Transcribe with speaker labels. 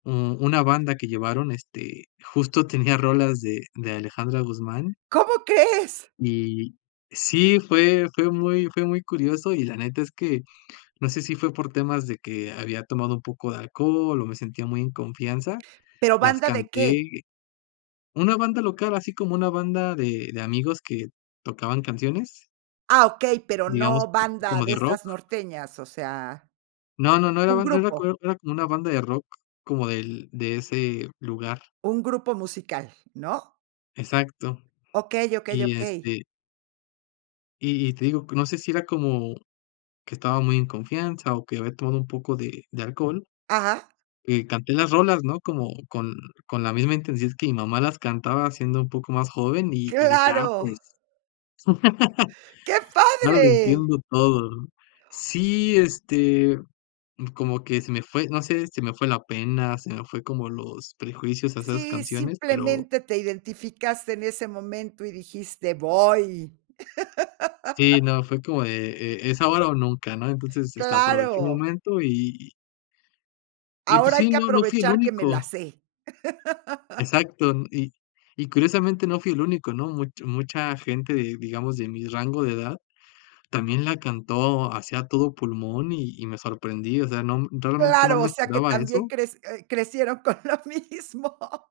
Speaker 1: Mm, una banda que llevaron, este, justo tenía rolas de de Alejandra Guzmán.
Speaker 2: ¿Cómo crees?
Speaker 1: Y, sí fue fue muy fue muy curioso y la neta es que, no sé, si fue por temas de que había tomado un poco de alcohol o me sentía muy en confianza,
Speaker 2: Pero,
Speaker 1: las
Speaker 2: ¿banda de qué?
Speaker 1: canté una banda local, así como una banda de de amigos que tocaban canciones.
Speaker 2: Ah, okey, pero
Speaker 1: Digamos,
Speaker 2: no banda
Speaker 1: como
Speaker 2: de
Speaker 1: de rock.
Speaker 2: estas norteñas, o sea,
Speaker 1: No, no, no era,
Speaker 2: un
Speaker 1: no era co
Speaker 2: grupo.
Speaker 1: era como una banda de rock, como del de ese lugar.
Speaker 2: Un grupo musical, ¿no?
Speaker 1: Exacto,
Speaker 2: Okey, okey,
Speaker 1: y,
Speaker 2: okey.
Speaker 1: este y y te digo, que no sé si era como, que estaba muy en confianza o que había tomado un poco de de alcohol,
Speaker 2: Ajá.
Speaker 1: eh, canté las rolas, ¿no?, como con con la misma intensidad que mi mamá las cantaba siendo un poco más joven, y y dije: "Ah,
Speaker 2: ¡Claro!
Speaker 1: pues",
Speaker 2: ¡Qué
Speaker 1: ahora lo
Speaker 2: padre!
Speaker 1: entiendo todo", ¿no?, sí, este, como que se me fue, no sé, se me fue la pena, se me fue como los prejuicios a esas
Speaker 2: Sí,
Speaker 1: canciones, pero
Speaker 2: simplemente te identificaste en ese momento y dijiste: "¡Voy!".
Speaker 1: Sí, no, fue como de: "E es ahora o nunca", ¿no?, entonces, este, aproveché el
Speaker 2: Claro.
Speaker 1: momento y y y pues
Speaker 2: "Ahora hay
Speaker 1: sí,
Speaker 2: que
Speaker 1: no, no fui el
Speaker 2: aprovechar que me la
Speaker 1: único.
Speaker 2: sé".
Speaker 1: Exacto, y y curiosamente no fui el único, ¿no?, mucho mucha gente, de digamos, de mi rango de edad, también la cantó, así a todo pulmón, y y me sorprendí, o sea, no, realmente no
Speaker 2: Claro, o
Speaker 1: me
Speaker 2: sea, que
Speaker 1: esperaba
Speaker 2: también
Speaker 1: eso.
Speaker 2: crec eh, crecieron con lo mismo.